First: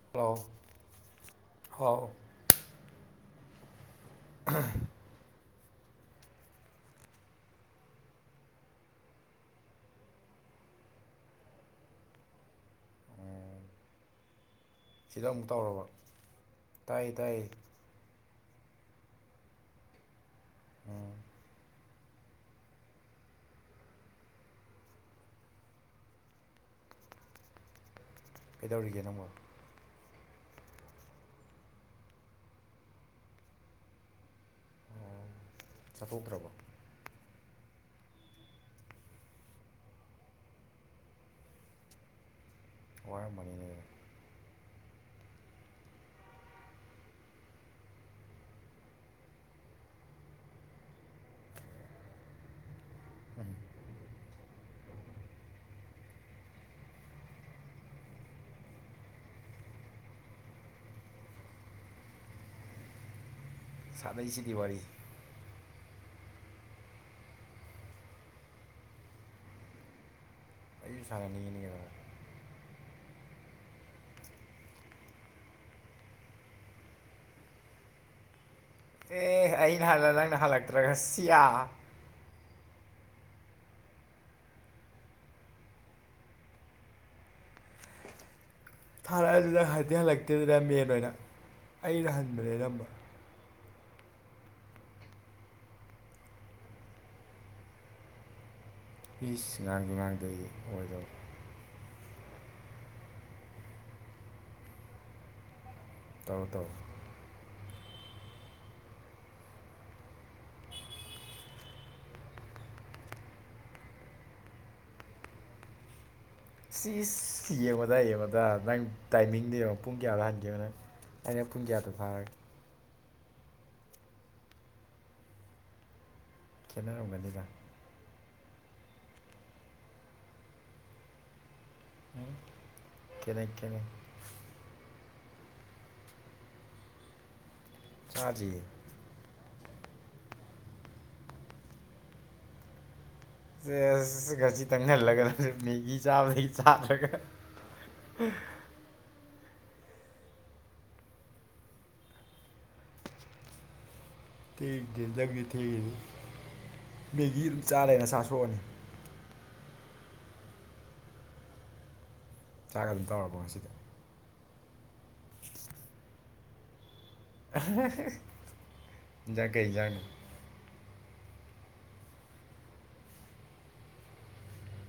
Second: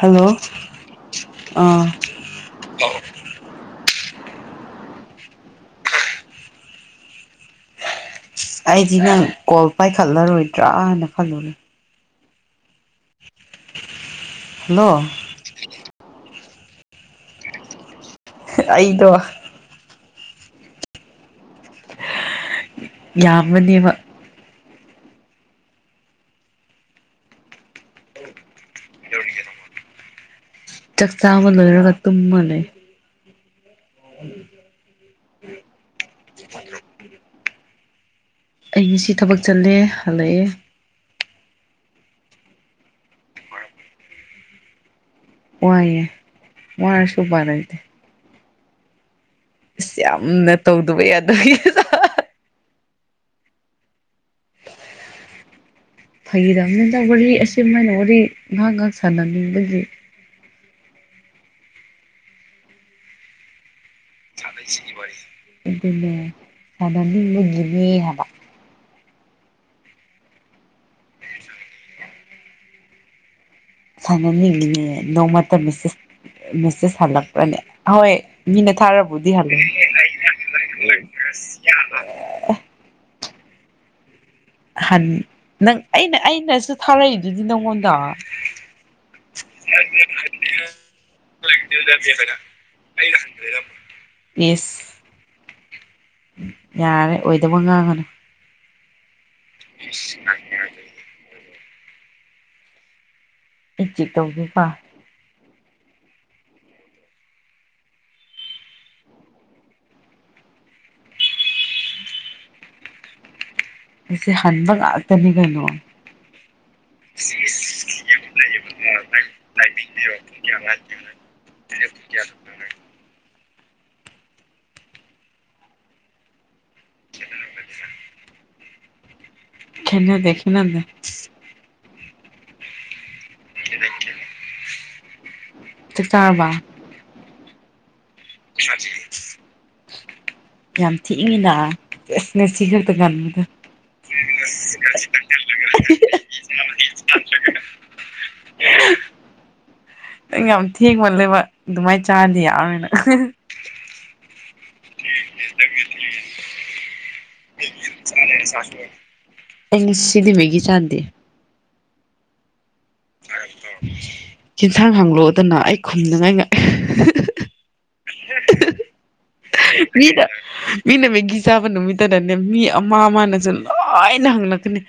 hello ꯑꯥ ꯍꯥꯎ [unintelligible] [inaudible] ꯑꯩꯗꯤ ꯅꯪ ꯀꯣꯜ ꯄꯥꯏꯈꯠꯂꯔꯣꯏꯗ꯭ꯔꯥꯅ ꯈꯜꯂꯨꯔꯦ ꯍꯜꯂꯣ ꯁꯤꯗ ꯑꯃꯨꯛ ꯇꯧꯔꯕ ꯇꯥꯏ ꯇꯥꯏ ꯑꯩꯗꯣ [unintelligible] ꯌꯥꯝꯕꯅꯦꯕ ꯀꯩꯗꯧꯔꯤꯒꯦ ꯅꯪꯉꯣ ꯆꯥꯛꯆꯥꯕ ꯂꯣꯏꯔꯒ ꯇꯨꯝꯃꯅꯤ [unintelligible] [inaudible] ꯆꯠꯊꯣꯛꯇ꯭ꯔꯕ ꯑꯩ ꯉꯁꯤ ꯊꯕꯛ ꯆꯠꯂꯦ ꯍꯜꯂꯛꯑꯦ ꯋꯥ ꯔꯝꯃꯅꯤꯅꯦ ꯑꯗꯨꯗꯤ ꯋꯥꯏꯌꯦ ꯋꯥꯔꯁꯨ ꯎꯄꯥꯌ ꯂꯩꯇꯦ ꯑꯁ ꯌꯥꯝꯅ ꯇꯧꯗꯕ ꯌꯥꯗꯒꯤ ꯎꯝ [inaudible] [unintelligible] ꯐꯩꯗꯕꯅꯤꯅ ꯋꯥꯔꯤ ꯑꯃꯥꯏꯅ ꯋꯥꯔꯤ ꯉꯥꯏꯍꯥꯛ ꯉꯥꯏꯍꯥꯛ ꯁꯥꯟꯅꯅꯤꯡꯕꯕꯁꯤ [unintelligible] [inaudible] ꯁꯥꯟꯅꯩꯁꯤꯗꯤ ꯑꯗꯨꯅꯦ ꯋꯥꯔꯤ ꯁꯥꯅꯤꯪꯕꯒꯤꯅꯦ ꯍꯥꯏꯕ ꯑꯩꯁꯨ ꯁꯥꯟꯅꯅꯤꯡꯉꯤꯅꯦꯕ ꯁꯥꯟꯅꯅꯤꯡꯉꯉꯦ ꯅꯣꯡꯃꯇ ꯃꯦꯁꯦꯁ ꯃꯦꯁꯦꯖ ꯍꯜꯂꯛꯄ꯭ꯔꯅꯦ ꯑꯣꯏ [unintelligible] ꯑꯦ ꯑꯩꯅ ꯍꯜꯂ ꯅꯪꯅ ꯍꯜꯂꯛꯇ꯭ꯔꯒ ꯁꯤꯌꯥ ꯍꯟ ꯅꯪ ꯑꯩꯅ ꯑꯩꯅꯁꯨ ꯊꯥꯔꯛꯏꯗꯨꯗꯤ ꯅꯪꯉꯣꯟꯗ ꯊꯥꯔꯛꯑ ꯑꯗꯨꯗ ꯍꯥꯏꯗꯤ ꯍꯜꯂꯛꯇꯦꯗꯨꯅ ꯃꯦꯟ ꯑꯣꯏꯅ ꯑꯩꯅ ꯍꯟꯕꯅꯦꯔꯝꯕ ꯏꯁ ꯌꯥꯔꯦ ꯑꯣꯏꯗꯕ ꯉꯥꯡꯉꯅꯨ ꯄꯤꯁ [unintelligible] [unintelligible] ꯇꯧꯒꯦꯀꯣ ꯇꯧ ꯇꯧ ꯑꯁꯤꯁ ꯍꯟꯕ ꯉꯥꯛꯇꯅꯤ ꯀꯩꯅꯣ ꯁꯤ ꯌꯦꯡꯉꯥꯗ ꯌꯦꯡꯉꯗ ꯅꯪ ꯇꯥꯏꯃꯤꯡꯗ ꯌꯦꯡꯉꯣ ꯄꯨꯡ ꯀꯌꯥꯣ ꯍꯟꯈꯤꯕꯦ ꯅꯪ ꯑꯩꯅ ꯄꯨꯡꯟ ꯀꯌꯥꯗꯣ ꯐꯥꯔꯦ ꯈꯦꯠꯅꯔꯝꯒꯅꯤꯕ [unintelligible] [inaudible] ꯈꯦꯟꯅꯗꯦ ꯈꯟꯅꯗꯦ [unintelligible] [inaudible] ꯈꯦꯠꯅꯩ ꯈꯦꯠꯅꯩ [unintelligible] ꯆꯥꯛ ꯆꯔꯕꯥ ꯆꯥꯗ꯭ꯔꯤꯌꯦ ꯁꯥꯆ [unintelligible] [inaudible] ꯌꯥꯝ ꯊꯤꯉꯤꯅ ꯑꯁꯅꯦ ꯁꯤ ꯈꯛꯇ ꯀꯗ ꯀꯁꯤ ꯇ ꯂꯅ ꯃꯤꯒꯤ ꯆꯥꯕ ꯂꯩ ꯆꯥꯗꯒ [unintelligible] [inaudible] ꯌꯥꯝ ꯊꯦꯡꯕ ꯂꯩꯕ ꯑꯗꯨꯃꯥꯏꯅ ꯆꯥꯗꯤ ꯌꯥꯔꯣꯏꯅ ꯂꯒ ꯃꯤꯒꯤ ꯑꯦꯁꯤꯗꯤ ꯃꯒꯤ ꯆꯥꯗ ꯆꯥꯛ ꯑꯗꯨꯝ ꯇꯧꯔꯕꯣ ꯉꯁꯤꯗ ꯌꯦꯟꯁꯥꯡ ꯍꯥꯡꯂꯣꯛꯗꯅ ꯑꯩ ꯈꯨꯝꯅꯉꯥꯏ [inaudible] ꯏꯟꯖꯥꯡ ꯀꯩ ꯏꯟꯖꯥꯡꯅꯣ ꯃꯤꯗ ꯃꯤꯅ ꯃꯤꯒꯤ ꯆꯥꯕ ꯅꯨꯃꯤꯠꯇꯗꯅꯦ ꯃꯤ ꯑꯃ ꯑꯃꯅꯁꯨ ꯂꯥꯏꯅ ꯍꯪꯂꯛꯀꯅꯤ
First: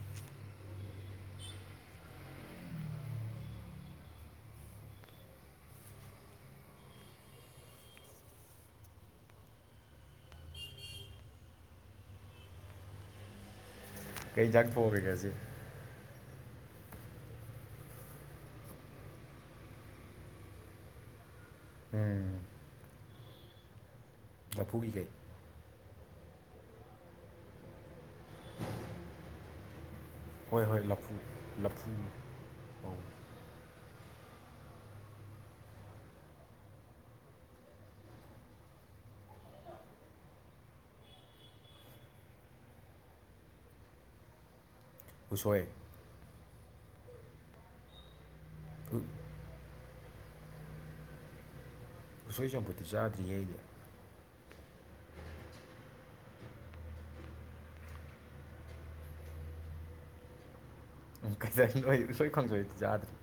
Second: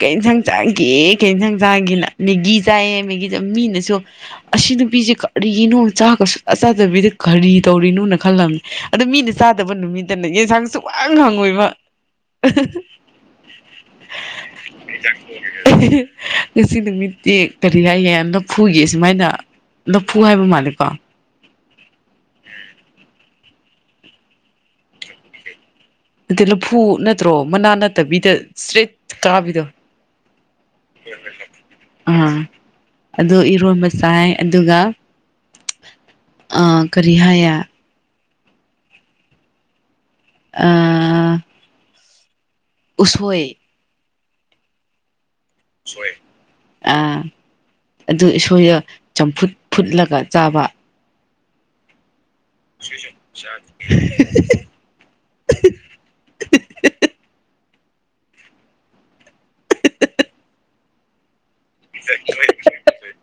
ꯀꯁꯥꯡ ꯆꯥꯈꯤꯦ ꯀꯁꯥꯡ ꯆꯥꯒꯦꯅ ꯃꯦꯒꯤ ꯆꯥꯏꯌꯦ ꯃꯦꯒꯤꯗ ꯃꯤꯅꯁꯨ ꯑꯁꯤ ꯅꯨꯄꯤꯁꯦ ꯀꯔꯤꯒꯤꯅꯣ ꯆꯥꯁꯨ ꯆ ꯆꯥꯗꯕꯤꯗ ꯀꯔꯤ ꯇꯧꯔꯤꯅꯣꯅ ꯈꯜꯂꯝꯃꯤ ꯑꯗꯨ ꯃꯤꯅ ꯆꯥꯗꯕ ꯅꯨꯃꯤꯠꯇꯅ ꯌꯦꯟꯁꯥꯡꯁꯨ ꯋꯥꯡ ꯍꯪꯉꯣꯏꯕ ꯀꯩ ꯖꯥꯡ ꯊꯣꯡ ꯉꯥꯁꯤ ꯉꯁꯤ ꯅꯨꯃꯤꯠꯇꯤ ꯀꯔꯤ ꯍꯥꯏ ꯍꯥꯏꯅ ꯐꯨꯒꯦ ꯁꯨꯃꯥꯏꯅ ꯂꯐꯨ ꯍꯥꯏꯕ ꯃꯥꯜꯂꯦꯀꯣ ꯎꯝ [inaudible] ꯂꯐꯨꯒꯤꯈꯩ ꯅꯠꯇꯦ ꯂꯐꯨ ꯅꯠꯇ꯭ꯔꯣ ꯃꯅꯥ ꯅꯠꯇꯕꯤꯗ ꯏꯁꯇ꯭ꯔꯦꯠ ꯀꯥꯕꯤꯗꯣ ꯍꯣꯏ ꯍꯣꯏ ꯂꯐꯨ ꯂꯐꯨ ꯑ ꯑꯧ ꯑꯗꯣ ꯏꯔꯣꯕꯁꯥꯏ ꯑꯗꯨꯒ ꯀꯔꯤ ꯍꯥꯏꯌꯦ ꯑꯥ ꯎꯁꯣꯏ ꯎꯁꯣꯏ ꯑ ꯑꯗꯨ ꯎꯁꯣꯏꯗꯣ ꯆꯝꯐꯨꯠ ꯐꯨꯠꯂꯒ ꯆꯥꯕ ꯎꯁꯣꯏ ꯆꯝꯐꯨꯠꯇꯤ ꯆꯥꯗ꯭ꯔꯤꯌꯦ ꯑꯩꯗꯤ [unintelligible] [unintelligible]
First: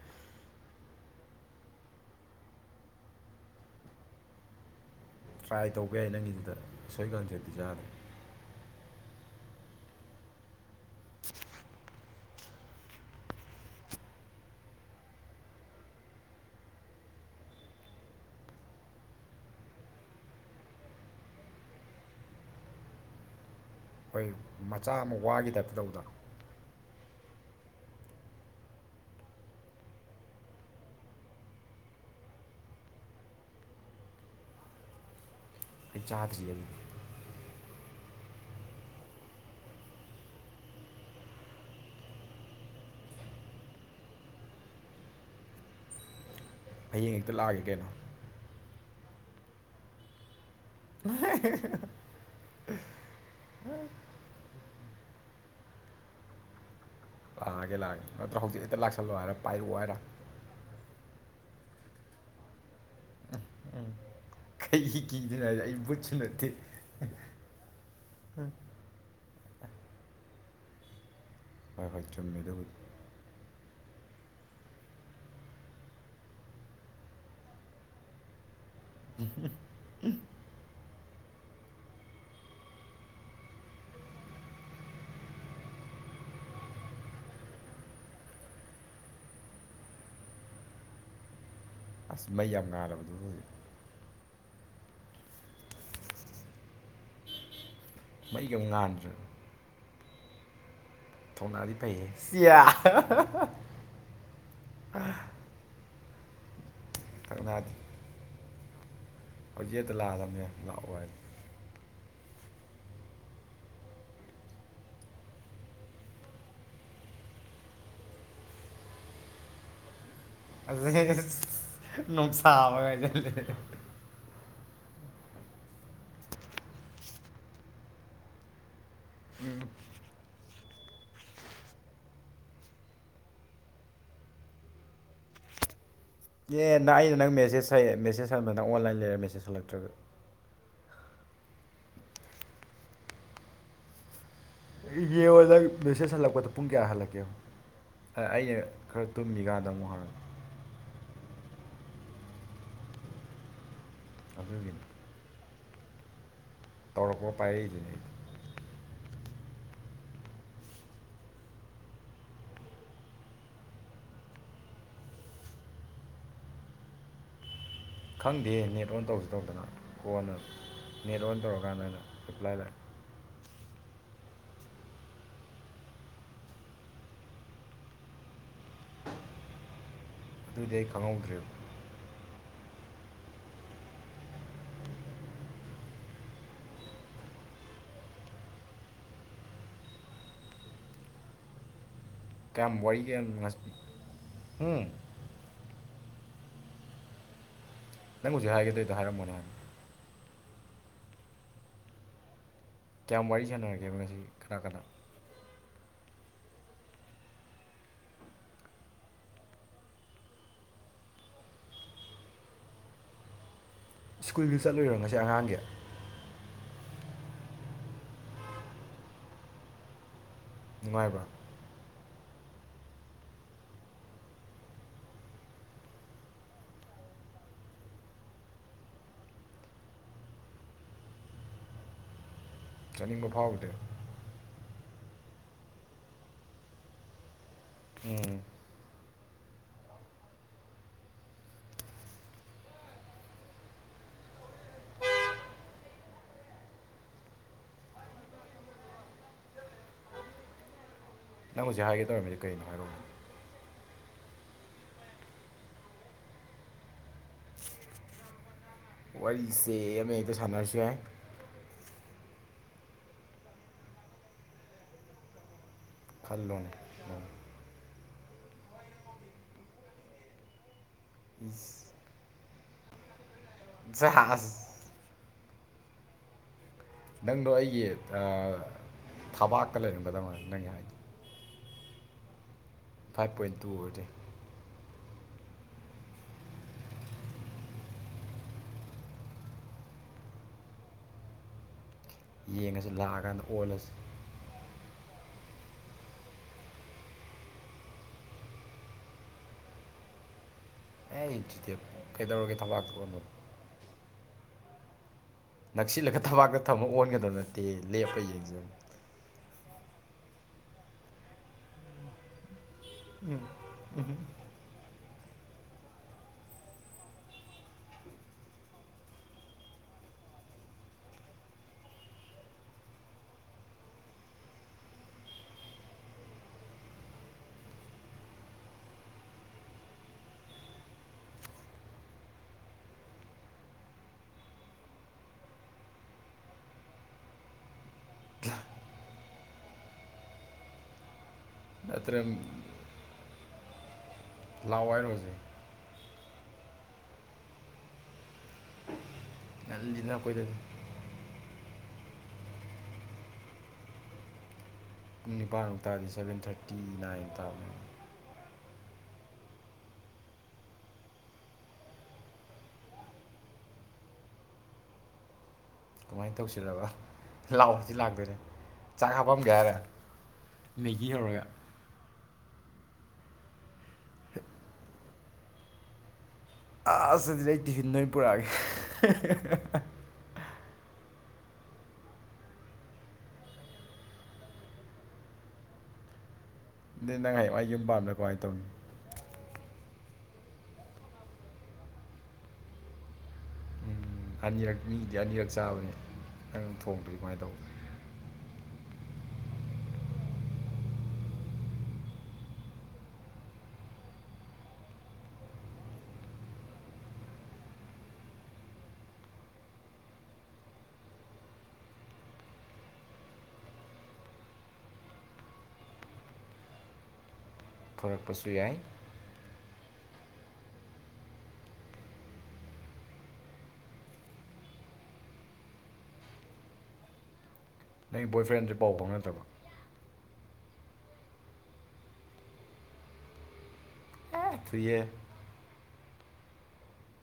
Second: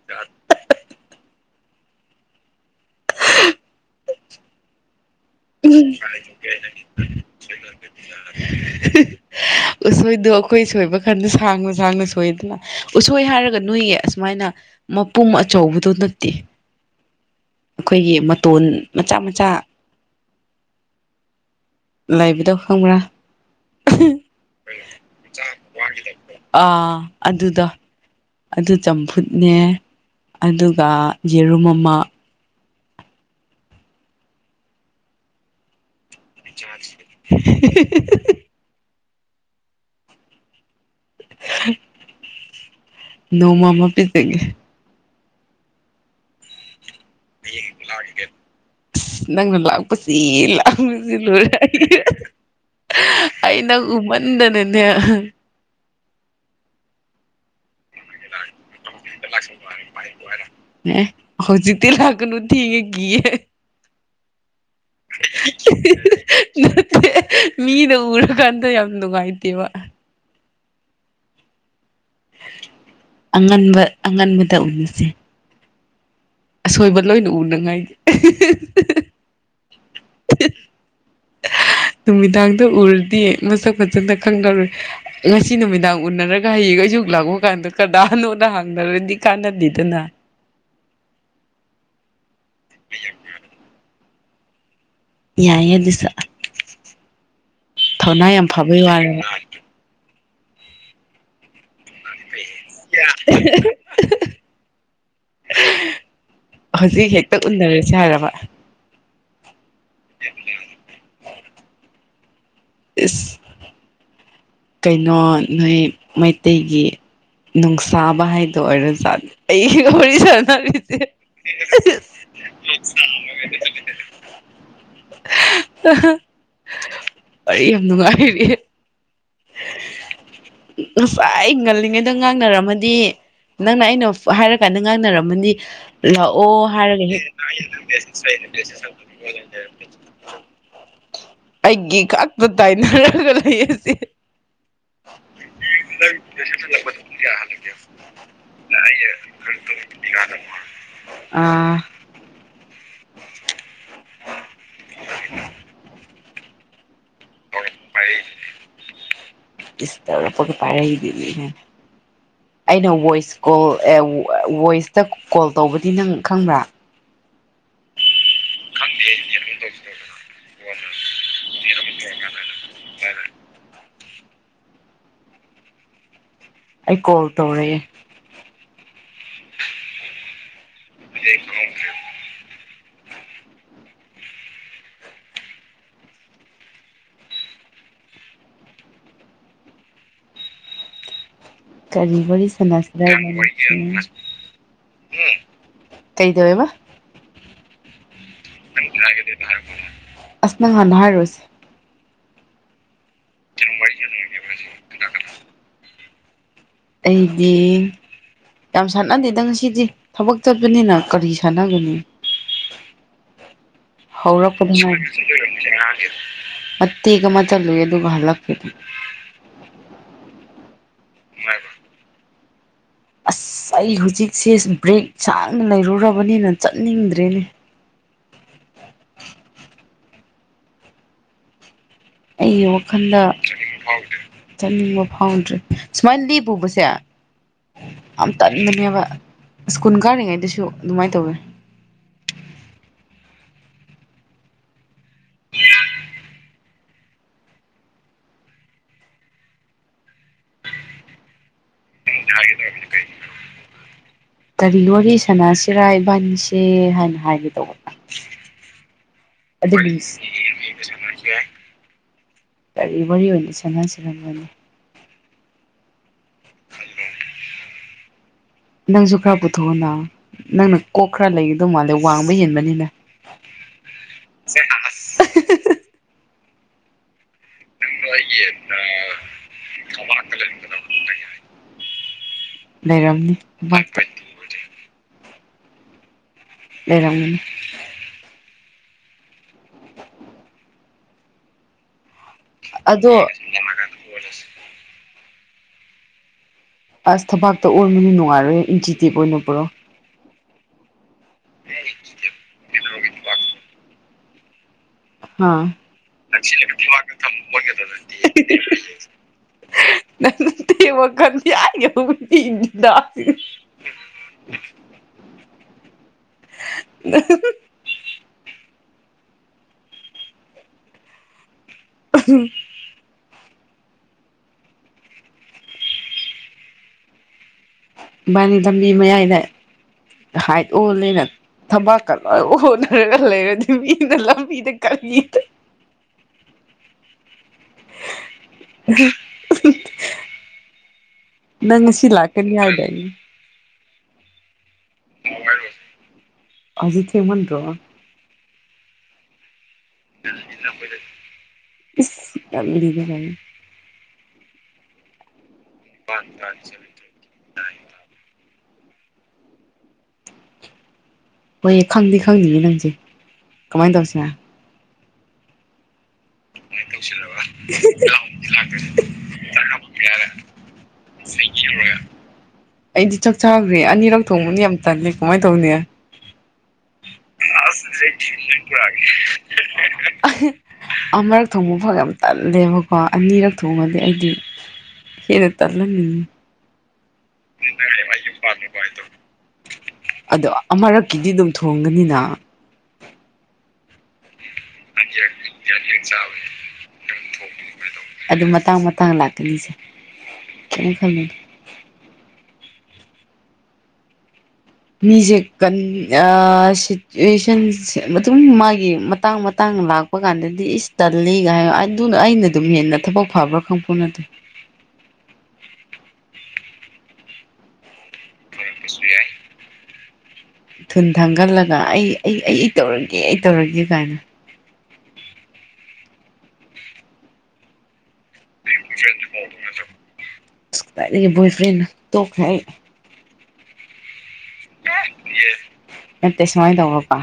ꯇ꯭ꯔꯥꯏ ꯇꯧꯕ ꯌꯥꯏ ꯅꯪꯒꯤꯗꯨꯗ ꯎꯁꯣꯏ ꯀꯥꯡꯁꯣꯏꯗꯤ ꯆꯥꯗ꯭ꯔꯤ [unintelligible] ꯎꯁꯣꯏꯗꯣ ꯑꯩꯈꯣꯏ ꯁꯣꯏꯕ ꯀꯥꯟꯗ ꯁꯥꯡꯅ ꯁꯥꯡꯅ ꯁꯣꯏꯗꯅ ꯎꯁꯣꯏ ꯍꯥꯏꯔꯒ ꯅꯣꯏꯒꯤ ꯑꯁꯨꯃꯥꯏꯅ ꯃꯄꯨꯝ ꯑꯆꯧꯕꯗꯨ ꯅꯠꯇꯦ ꯑꯩꯈꯣꯏꯒꯤ ꯃꯇꯣꯟ ꯃꯆꯥ ꯃꯆꯥ ꯂꯥꯏꯕꯤꯗꯧ ꯈꯪꯕ꯭ꯔꯥ ꯑꯩꯈꯣꯏ ꯃꯆꯥ ꯑꯃ ꯋꯥꯈꯤꯗꯗꯧꯗ ꯑꯥ ꯑꯗꯨꯗ ꯑꯗꯨ ꯆꯝꯐꯨꯠꯅꯦ ꯑꯗꯨꯒ ꯌꯦꯔꯨꯝ ꯑꯃ ꯑꯩ ꯆꯥꯗ꯭ꯔꯤꯌꯦ ꯑꯗꯨꯗꯤ [inaudible] [inaudible] ꯅꯣꯡꯃꯃꯥ ꯄꯤꯖꯒꯦ ꯍꯌꯦꯡ ꯍꯦꯛꯇ ꯂꯥꯛꯑꯒꯦ ꯀꯩꯅꯣ ꯅꯪ ꯂꯥꯛꯄꯁꯤꯂ [unintelligible] ꯑꯩ ꯅꯪ ꯎꯃꯟꯗꯅꯅꯦ ꯂꯥꯛꯑꯒꯦ ꯂꯥꯛꯑꯒ ꯅꯠꯇ꯭ꯔ ꯍꯧꯖꯤꯛ ꯍꯦꯛꯇ ꯂꯥꯛꯁꯜꯂꯣ ꯍꯥꯏꯔ ꯄꯥꯏꯔꯛꯑꯣ ꯍꯥꯏꯔ [unintelligible] ꯍꯧꯖꯤꯛꯗꯤ ꯂꯥꯛꯒꯅꯨ ꯊꯦꯡꯉꯦ ꯀꯤꯌꯦ ꯀꯩꯒꯤ ꯀꯤꯗꯣꯏꯅꯣ ꯍꯥꯏꯖꯦ ꯑꯩ ꯚꯨꯠꯁꯨ ꯅꯠꯇꯦ ꯃꯤꯅ ꯎꯔꯀꯥꯟꯗ ꯌꯥꯝ ꯅꯨꯡꯉꯥꯏꯇꯦꯕ ꯍꯣꯏ ꯍꯣꯏ ꯆꯨꯝꯃꯤ ꯑꯗꯨꯕꯨꯗꯤ ꯑꯉꯟꯕ ꯑꯉꯟꯕꯗ ꯎꯅꯁꯦ ꯑꯁꯣꯏꯕ ꯂꯣꯏꯅ ꯎꯅꯉꯥꯏꯒꯤ ꯅꯨꯃꯤꯗꯥꯡꯗ ꯎꯔꯗꯤ ꯃꯁꯛ ꯐꯖꯅ ꯈꯪꯉꯔꯣꯏ ꯉꯁꯤ ꯅꯨꯃꯤꯗꯥꯡ ꯎꯅꯔꯒ ꯍꯌꯦꯡꯈ ꯑꯩꯁꯨꯛ ꯂꯥꯛꯄ ꯀꯥꯟꯗ ꯀꯅꯥꯅꯣꯅ ꯍꯥꯡꯅꯔꯗꯤ ꯀꯥꯟꯅꯗꯦꯗꯅ ꯑꯁ ꯃꯩ ꯌꯥꯝ ꯉꯥꯜꯂꯕꯗꯨꯕꯨ ꯍꯨꯖꯤꯛ ꯌꯥꯏꯌꯦ ꯑꯗꯨꯁꯨ ꯊꯧꯅꯥ ꯌꯥꯝ ꯃꯩꯒ ꯐꯕꯩ ꯉꯥꯟꯗ꯭ꯔꯦ ꯋꯥꯔꯕ ꯊꯧꯅꯥꯗꯤ ꯐꯩꯍꯦ ꯁꯤꯌꯥ ꯍꯧꯖꯤꯛ ꯍꯦꯛꯇ ꯊꯣꯡꯅꯥꯗꯤ ꯎꯅꯔꯁꯦ ꯍꯥꯏꯔꯕ ꯍꯧꯖꯤꯛ ꯍꯦꯠꯇ ꯂꯥꯛꯑꯗꯕꯅꯦ ꯂꯥꯛꯑꯣ ꯍꯥꯏꯔꯗꯤ ꯏꯁ ꯀꯩꯅꯣ ꯅꯣꯏ ꯃꯩꯇꯩꯒꯤ ꯅꯨꯡꯁꯥꯕ ꯍꯥꯏꯗꯣ ꯑꯣꯏꯔꯁꯨ ꯑꯩ [unintelligible] [unintelligible] ꯅꯨꯡꯁꯥꯕꯒ ꯍꯥꯢꯖꯤꯜꯂꯤ ꯋꯥꯔꯤ ꯌꯥꯝ ꯅꯨꯡꯉꯥꯏꯔꯤꯌꯦ [unintelligible] ꯉꯁꯥꯢ ꯉꯜꯂꯤꯉꯩꯗ ꯉꯥꯡꯅꯔꯝꯃꯗꯤ ꯅꯪꯅ ꯑꯩꯅ ꯍꯥꯏꯔ ꯀꯥꯟꯗ ꯉꯥꯡꯅꯔꯝꯃꯗꯤ ꯂꯥꯛꯑꯣ ꯑꯦ ꯅꯪ ꯍꯥꯏꯔꯒ ꯑꯩꯅ ꯅꯪ ꯃꯦꯁꯦꯖ ꯍꯥꯏ ꯃꯦꯁꯦꯖ ꯍꯟꯕ ꯅꯪ ꯑꯣꯟꯂꯥꯏꯟ ꯂꯩꯔ ꯃꯦꯁꯦꯖ ꯍꯜꯂꯛꯇ꯭ꯔꯒ [unintelligible] ꯑꯩꯒꯤ ꯈꯛꯇ ꯇꯥꯏꯅꯔꯒ ꯂꯩꯌꯦꯁꯤ ꯌꯦꯡꯉꯣ ꯅꯪ ꯃꯦꯁꯦꯖ ꯍꯜꯂꯛꯄꯗꯣ ꯄꯨꯡ ꯀꯌꯥ ꯍꯜꯂꯛꯀꯦ ꯌꯦꯡꯉꯣ ꯑꯩꯅ ꯈꯔ ꯇꯨꯝꯃꯤꯒꯥꯟꯗ ꯑꯃꯨꯛ [unintelligible] ꯑꯥ ꯑꯗꯨꯒꯤꯅꯤ [unintelligible] ꯇꯧꯔꯛꯄꯒ ꯄꯥꯢꯔꯛꯢꯗꯨꯅꯤ ꯏꯁ ꯇꯩꯔꯛꯄꯒ ꯄꯥꯢꯔꯛꯗꯨꯅꯤ ꯒꯥꯏꯅ ꯑꯩꯅ ꯋꯣꯏꯁ ꯀꯣꯜ ꯋꯣꯏꯁꯇ ꯀꯣꯜ ꯇꯧꯕꯗꯤ ꯅꯪ ꯈꯪꯕ꯭ꯔꯥ ꯈꯪꯗꯦ ꯅꯦꯠ ꯑꯣꯟ ꯇꯧꯁꯨ ꯇꯧꯗꯅ ꯀꯣꯟꯅ ꯅꯦꯠ ꯑꯣꯟ ꯇꯧꯔꯀꯥꯟꯗ ꯑꯣꯢꯅ ꯔꯤꯄ꯭ꯂꯥꯏ ꯂꯥꯛꯑꯦ ꯑꯩ ꯀꯣꯜ ꯇꯧꯔꯛꯑꯦ ꯑꯗꯨꯗꯤ ꯑꯩ ꯈꯪꯍꯧꯗ꯭ꯔꯦꯕ [inaudible] ꯀꯔꯤ ꯋꯥꯔꯤ ꯀꯌꯥꯝ ꯋꯥꯔꯤ ꯁꯥꯟꯅꯁꯤꯔ ꯀꯌꯥꯝ ꯉꯔꯥꯡ ꯉꯁꯤ ꯃꯣꯢꯒꯤ ꯎꯝ ꯀꯩꯗꯧꯔꯦꯕ ꯅꯪ ꯍꯧꯖꯤꯛ ꯍꯥꯢ ꯅꯪ ꯍꯧꯖꯤꯛ ꯍꯥꯢꯒꯦ ꯇꯩꯗꯣ ꯍꯥꯢꯔꯛꯄꯅꯦ ꯑꯁ ꯅꯪ ꯍꯥꯟꯅ ꯍꯥꯢꯔꯛꯑꯣꯁꯦ ꯀꯌꯥꯝ ꯋꯥꯔꯤ ꯁꯥꯟꯅꯔꯒꯦꯕ ꯉꯁꯤ ꯀꯅꯥ ꯀꯅꯥ ꯑꯩꯗꯤ ꯌꯥꯝ ꯁꯥꯟꯅꯗꯦꯗ ꯉꯁꯤꯗꯤ ꯊꯕꯛ ꯆꯠꯄꯅꯤꯅ ꯀꯔꯤ ꯁꯥꯟꯅꯒꯅꯤ ꯁ꯭ꯀꯨꯜꯒꯤ ꯍꯧꯔꯛꯄꯗ ꯆꯠꯂꯨꯏꯔꯣ ꯉꯁꯤ ꯑꯉꯥꯡꯒꯤ ꯉꯥꯢꯔꯤ ꯃꯇꯦꯛ ꯑꯃ ꯆꯠꯂꯨꯏ ꯑꯗꯨꯒ ꯍꯜꯂꯛꯄ ꯅꯨꯡꯉꯥꯏꯕ꯭ꯔꯥ ꯅꯨꯡꯉꯥꯏꯕ꯭ꯔꯣ ꯑꯁ ꯑꯩ ꯍꯧꯖꯤꯛꯁꯦ ꯕ꯭ꯔꯦꯛ ꯁꯥꯡꯅ ꯂꯩꯔꯨꯔꯕꯅꯤꯅ ꯆꯠꯅꯤꯡꯗ꯭ꯔꯦꯅꯦ ꯑꯩꯒꯤ ꯋꯥꯈꯜꯗ ꯆꯠꯅꯤꯡꯕ ꯐꯥꯎꯗ꯭ꯔꯦ ꯆꯠꯅꯤꯡꯕ ꯐꯥꯎꯗ꯭ꯔꯦ ꯁꯨꯃꯥꯏꯅ ꯂꯦꯞꯄꯨꯕꯁꯦ ꯌꯥꯝ ꯎꯝ ꯇꯟꯗꯅꯦꯕ ꯁ꯭ꯀꯨꯜ ꯀꯥꯔꯤꯉꯩꯗꯁꯨ ꯑꯗꯨꯃꯥꯏꯅ ꯇꯧꯋꯤ ꯅꯪ ꯍꯧꯖꯤꯛ ꯍꯥꯏꯒꯦ ꯇꯧꯔꯃꯤꯗꯤ ꯀꯩꯅꯣ ꯍꯥꯏꯔꯛꯑꯣ ꯀꯔꯤ ꯑꯣꯏꯔꯤ ꯁꯅꯥꯁꯤꯔꯥ ꯏꯕꯥꯅꯤꯁꯦ ꯍꯥꯏꯅ ꯍꯥꯏꯒꯦ ꯇꯧꯕ ꯑꯗꯨꯒꯤ ꯋꯥꯔꯤꯁꯦ ꯑꯃ ꯍꯦꯛꯇ ꯁꯥꯟꯅꯔꯁꯨ ꯌꯥꯏ ꯀꯔꯤ ꯋꯥꯔꯤ ꯑꯣꯢꯅ ꯁꯥꯟꯅꯁꯤꯔꯥ ꯅꯦ ꯈꯜꯂꯣꯅꯦ ꯅꯪꯁꯨ ꯈꯔ ꯄꯨꯊꯣꯛꯑꯣꯅ ꯅꯪꯅ ꯀꯣꯛ ꯈꯔ ꯂꯩꯒꯗꯧ ꯃꯥꯜꯂꯦ ꯋꯥꯡꯕ ꯍꯦꯟꯕꯅꯤꯅ ꯖꯍꯥꯁ ꯖꯍꯥꯁ ꯅꯪꯗꯣ ꯑꯩꯒꯤ ꯑꯥ ꯊꯕꯥꯛꯇ ꯂꯩꯔꯝꯒꯗꯕ ꯅꯪꯒꯤ ꯍꯥꯏꯇꯣ ꯐꯥꯏꯚ ꯂꯩꯔꯝꯅꯤ ꯄꯣꯏꯟ ꯇꯨ ꯑꯣꯏꯔꯗꯤ ꯂꯩꯔꯝꯅꯤ ꯌꯦꯡꯉꯁꯤ ꯂꯥꯛꯑꯀꯥꯟꯗ ꯑꯣꯜꯂꯁꯤ ꯑꯣꯜꯂꯁꯤ ꯑꯁ ꯊꯕꯥꯛꯇ ꯑꯣꯟꯕꯅꯤ ꯅꯨꯡꯉꯥꯏꯔꯣꯏ ꯏꯟꯆꯤꯇꯦꯞ ꯑꯣꯏꯅ ꯄꯨꯔꯧ ꯑꯩ ꯢꯟꯆꯤꯇꯦꯞ ꯀꯩꯗꯧꯔꯒꯦ ꯊꯕꯥꯛꯇ ꯑꯣꯟꯕꯗꯣ ꯍꯥ ꯅꯛꯁꯤꯜꯂꯒ ꯃꯁꯤ ꯊꯕꯥꯛꯇ ꯂꯦꯕꯦꯜ ꯁꯤꯗꯤ ꯊꯝꯃ ꯊꯕꯥꯛꯇ ꯑꯣꯟꯒꯗꯕ ꯅꯠꯇꯦ ꯊꯝꯃꯒ ꯑꯣꯟꯗꯧ ꯂꯦꯞꯄ ꯅꯠꯇꯤꯌꯦ ꯌꯦꯡꯖꯕ ꯅꯠꯇ ꯋꯥꯈꯜꯗꯤꯌꯥꯏꯒ [inaudible] ꯎꯝ ꯕꯥꯅꯤ ꯇꯝꯕꯤ ꯃꯌꯥꯏꯗ ꯍꯥꯏ ꯑꯣꯜꯂꯅ ꯊꯝꯄꯥꯛꯀ ꯂꯣꯏ ꯍꯣꯠꯅꯔꯒ ꯂꯩꯔꯗꯤ ꯃꯤꯅ ꯂꯝꯕꯤꯗ ꯀ [unintelligible] ꯅꯪ ꯉꯁꯤ ꯅꯠꯇ꯭ꯔ ꯂꯥꯛꯀꯅꯤ ꯍꯥꯢꯗꯥꯢꯅꯦ ꯂꯋꯥꯏ ꯂꯥꯎ ꯍꯥꯢꯔꯣ ꯍꯧꯖꯤꯛ ꯊꯦꯡꯃꯟꯗ꯭ꯔꯣ ꯇꯜꯂꯤꯗ ꯌꯥꯝ ꯂꯤꯒꯅꯤ ꯄꯨꯡ ꯅꯤꯄꯥꯟꯃꯨꯛ ꯇꯥꯔꯗꯤ ꯁꯚꯦꯟ ꯊꯥꯔꯇꯤ ꯅꯥꯏꯟꯨ ꯇꯥꯕꯅꯤ ꯍꯣꯏ ꯈꯪꯗꯤ ꯈꯪꯗꯅꯦ ꯅꯪꯁꯦ ꯀꯃꯥꯏꯅ ꯇꯧꯁꯤꯅ ꯀꯃꯥꯏꯅ ꯇꯧꯁꯤꯕ ꯂꯥꯛꯑꯣꯗꯤ ꯂꯥꯛ ꯂꯥꯛꯇꯣꯏꯅꯦ ꯂꯥꯛ ꯆꯥꯛ ꯍꯥꯞꯄꯝꯒꯦ ꯍꯥꯏꯔꯦ ꯌꯥꯔꯦ ꯃꯦꯒꯤ ꯍꯧꯔꯒ ꯀꯌꯥꯔ ꯑꯩꯗꯤ ꯆꯥꯛ ꯆꯥꯒ꯭ꯔꯦ ꯑꯅꯤꯔꯛ ꯊꯣꯡꯕꯗꯤ ꯌꯥꯝ ꯇꯜꯂꯦ ꯀꯃꯥꯏ ꯇꯧꯅꯤ ꯑꯁ ꯑꯗꯨꯗꯤ ꯑꯩ ꯇꯤꯐꯤꯟ ꯅꯣꯏ ꯄꯨꯔꯛꯑꯒꯦ [unintelligible] ꯑꯃꯔꯛ ꯊꯣꯡꯕ ꯐꯥꯎ ꯌꯥꯝ ꯇꯜꯂꯦꯕꯀꯣ ꯑꯅꯤꯔꯛ ꯊꯣꯡꯉꯗꯤ ꯑꯩꯗꯤ [unintelligible] ꯑꯗꯨ ꯅꯪ ꯍꯌꯦꯡꯏꯋꯥꯏ ꯌꯨꯝ ꯄꯥꯟꯕꯗ ꯀꯃꯥꯏꯅ ꯇꯧꯅꯤ ꯑꯗꯣ ꯑꯃꯔꯛꯀꯤꯗꯤ ꯑꯗꯨꯝ ꯊꯣꯡꯒꯅꯤꯅ ꯑꯅꯤꯔꯛ ꯃꯤꯒꯤꯗꯤ ꯑꯅꯤꯔꯛ ꯆꯥꯕꯅꯤ ꯅꯪ ꯊꯣꯡꯗꯣꯏꯔꯤ ꯀꯃꯥꯏꯅ ꯇꯧꯕ ꯑꯗꯨ ꯃꯇꯥꯡ ꯃꯇꯥꯡ ꯂꯥꯛꯀꯅꯤꯁꯦ ꯀꯩꯝ ꯈꯟꯂꯨꯅꯨ ꯃꯤꯁꯦ ꯁꯤꯆꯨꯋꯦꯁꯟ ꯃꯇꯨꯡ ꯃꯥꯒꯤ ꯃꯇꯥꯡ ꯃꯇꯥꯡ ꯂꯥꯛꯄ ꯊꯣꯛꯄ ꯀꯥꯟꯗꯗꯤ ꯏꯁ ꯇꯜꯂꯤꯒꯥꯏ ꯑꯗꯨꯅ ꯑꯩꯅ ꯑꯗꯨꯝ ꯍꯦꯟꯅ ꯊꯕꯛ ꯐꯕ꯭ꯔꯥ ꯈꯪꯄꯅꯠꯇꯦ ꯐꯣꯔꯛꯄꯁꯨ ꯌꯥꯏ ꯏꯁꯤꯁꯕꯤ ꯑꯥꯏ ꯊꯨꯟ ꯊꯥꯡꯒꯠꯂꯒ ꯑꯩ ꯑꯩ ꯑꯩ ꯑꯩ ꯇꯧꯔꯒꯦ ꯑꯩ ꯇꯧꯔꯒꯦ ꯀꯥꯏꯅ ꯅ ꯣꯏ ꯣꯌ ꯐ꯭ꯔꯦꯟ ꯊꯨꯏꯌꯦ ꯅꯠꯇꯦ ꯁꯨꯃꯥꯏꯅ ꯇꯧꯕ꯭ꯔ ꯀ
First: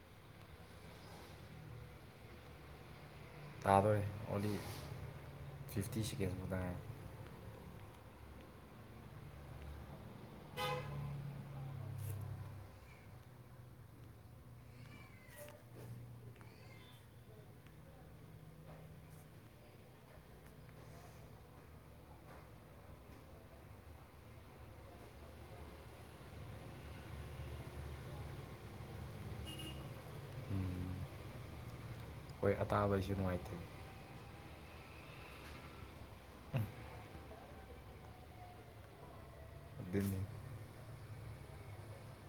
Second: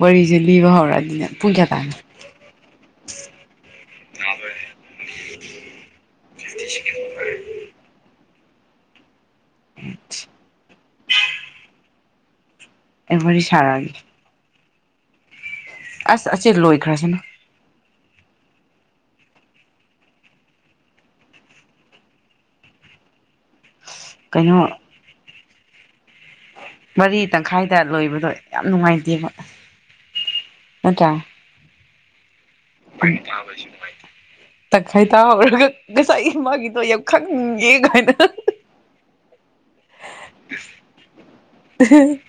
ꯋꯥꯔꯤꯁꯦ ꯂꯤꯕ ꯍꯧꯔꯛꯑꯅꯤꯅꯦ ꯄꯨꯡ ꯀꯌꯥ ꯇꯥꯅꯣ ꯇꯥꯗꯣꯔꯦ ꯑꯣꯡꯂꯤ ꯐꯤꯐꯇꯤ ꯁꯦꯀꯦꯟꯁ ꯃꯨꯛꯇ ꯉꯥꯢꯔꯦ [unintelligible] ꯑꯩ ꯋꯥꯔꯤ ꯁꯔꯥꯒꯦ ꯑꯁ ꯑꯁꯤ ꯂꯣꯏꯈ꯭ꯔꯁꯅꯨ ꯀꯩꯅꯣ ꯃꯔꯤ ꯇꯪꯈꯥꯏꯗ ꯂꯣꯏꯕꯗꯣ ꯌꯥꯝ ꯅꯨꯡꯉꯥꯏꯇꯦꯕ ꯅꯠꯇ꯭ꯔꯥ ꯍꯣꯏ ꯑꯇꯥꯕꯩꯁꯨ ꯅꯨꯡꯉꯥꯏꯇꯦ [unintelligible] ꯇꯪꯈꯥꯏ ꯇꯥꯍꯔꯒ ꯉꯁꯥꯏ ꯃꯥꯒꯤꯗꯣ ꯌꯥꯝ ꯈꯪꯉꯦ ꯀꯥꯏꯅ [inaudible] ꯗꯤꯜꯂꯤ [unintelligible]